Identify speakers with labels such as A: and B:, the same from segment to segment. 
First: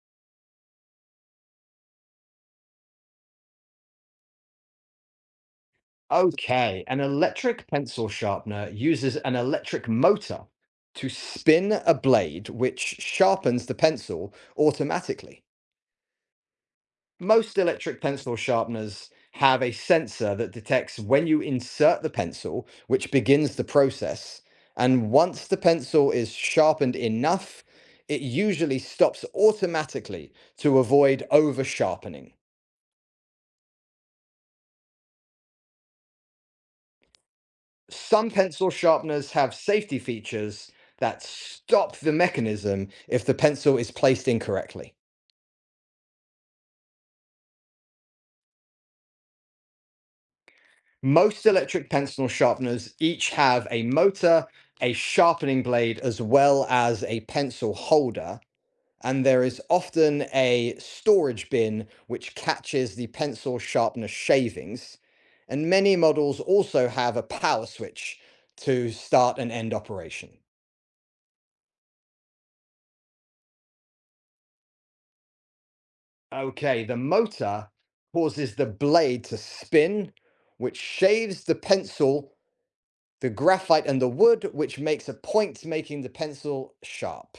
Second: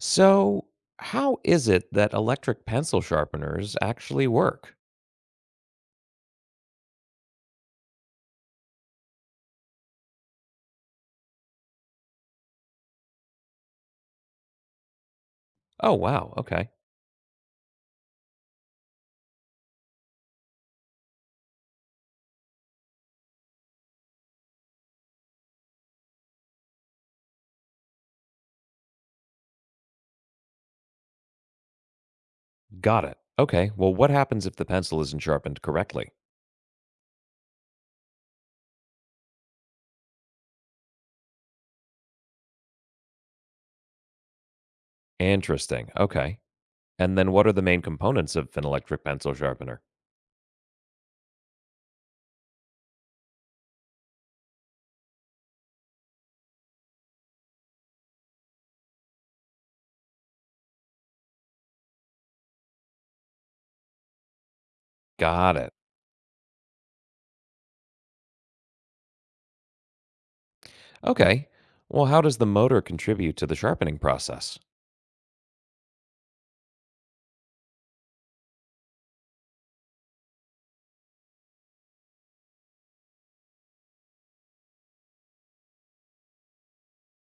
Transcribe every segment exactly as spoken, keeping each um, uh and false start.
A: So, how is it that electric pencil sharpeners actually work?
B: Okay, an electric pencil sharpener uses an electric motor to spin a blade which sharpens the pencil automatically.
A: Oh, wow. Okay.
B: Most electric pencil sharpeners have a sensor that detects when you insert the pencil, which begins the process. And once the pencil is sharpened enough, it usually stops automatically to avoid over sharpening.
A: Got it. Okay. Well, what happens if the pencil isn't sharpened correctly?
B: Some pencil sharpeners have safety features that stop the mechanism if the pencil is placed incorrectly.
A: Interesting. Okay. And then what are the main components of an electric pencil sharpener?
B: Most electric pencil sharpeners each have a motor, a sharpening blade, as well as a pencil holder, and there is often a storage bin which catches the pencil sharpener shavings.
A: Got
B: And
A: it.
B: many models also have a power switch to start and end operation.
A: Okay. Well, how does the motor contribute to the sharpening process?
B: Okay, the motor causes the blade to spin, which shaves the pencil, the graphite, and the wood, which makes a point, making the pencil sharp.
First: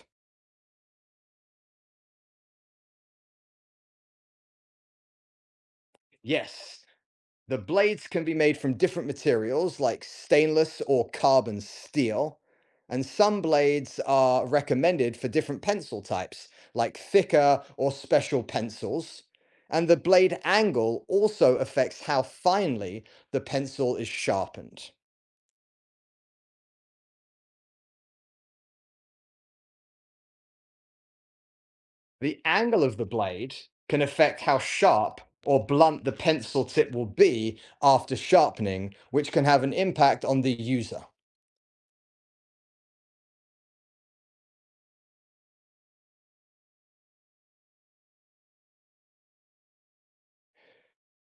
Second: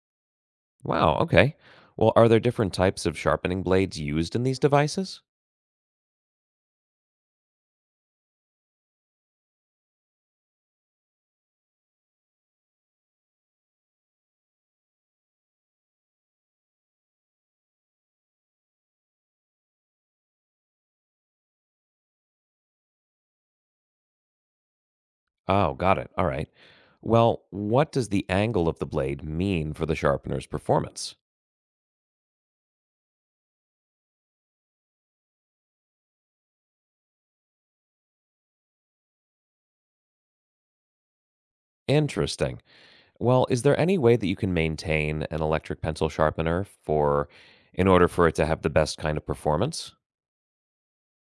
A: Wow. Okay. Well, are there different types of sharpening blades used in these devices?
B: Yes, the blades can be made from different materials like stainless or carbon steel, and some blades are recommended for different pencil types, like thicker or special pencils. And the blade angle also affects how finely the pencil is sharpened.
A: Oh, got it. All right. Well, what does the angle of the blade mean for the sharpener's performance?
B: The angle of the blade can affect how sharp or blunt the pencil tip will be after sharpening, which can have an impact on the user.
A: Interesting. Well, is there any way that you can maintain an electric pencil sharpener for in order for it to have the best kind of performance?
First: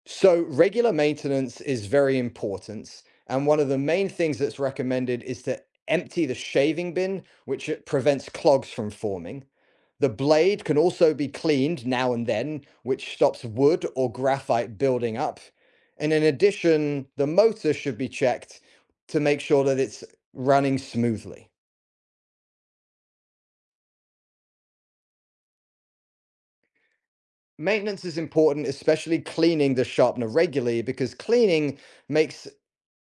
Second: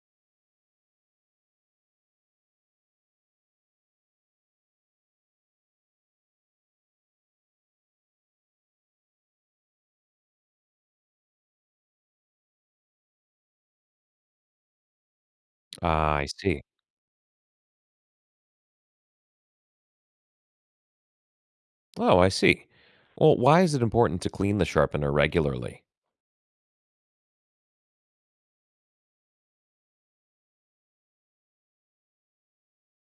B: So, regular maintenance is very important. And one of the main things that's recommended is to empty the shaving bin, which it prevents clogs from forming. The blade can also be cleaned now and then, which stops wood or graphite building up. And
A: Ah,
B: in
A: I see.
B: addition, the motor should be checked to make sure that it's running smoothly.
A: Oh, I see. Well, why is it important to clean the sharpener regularly?
B: Maintenance is important, especially cleaning the sharpener regularly, because cleaning makes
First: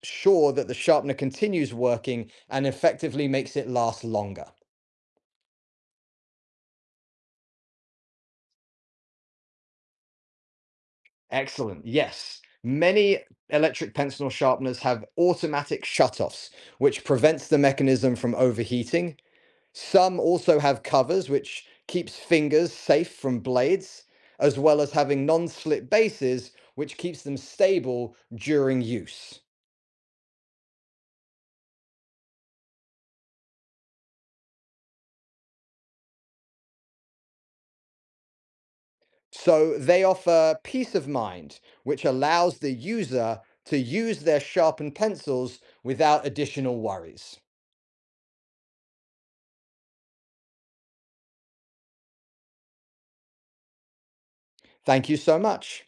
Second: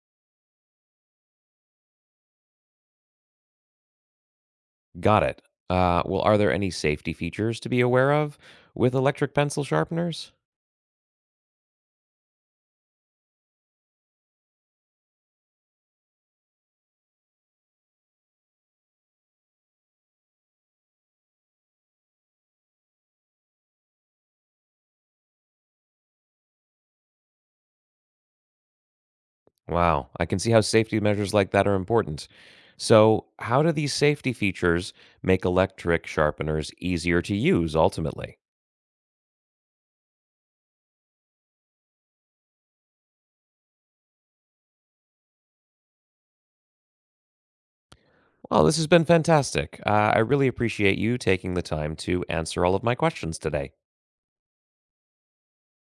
B: sure that the sharpener continues working and effectively makes it last longer.
A: Got it. Uh, well, are there any safety features to be aware of with electric pencil sharpeners?
B: Excellent. Yes. Many electric pencil sharpeners have automatic shutoffs, which prevents the mechanism from overheating. Some also have covers, which keeps fingers safe from blades, as well as having non slip bases, which keeps them stable during use.
A: Wow, I can see how safety measures like that are important. So, how do these safety features make electric sharpeners easier to use ultimately?
B: So they offer peace of mind, which allows the user to use their sharpened pencils without additional worries.
A: Well, this has been fantastic. Uh, I really appreciate you taking the time to answer all of my questions today.
B: Thank you so much.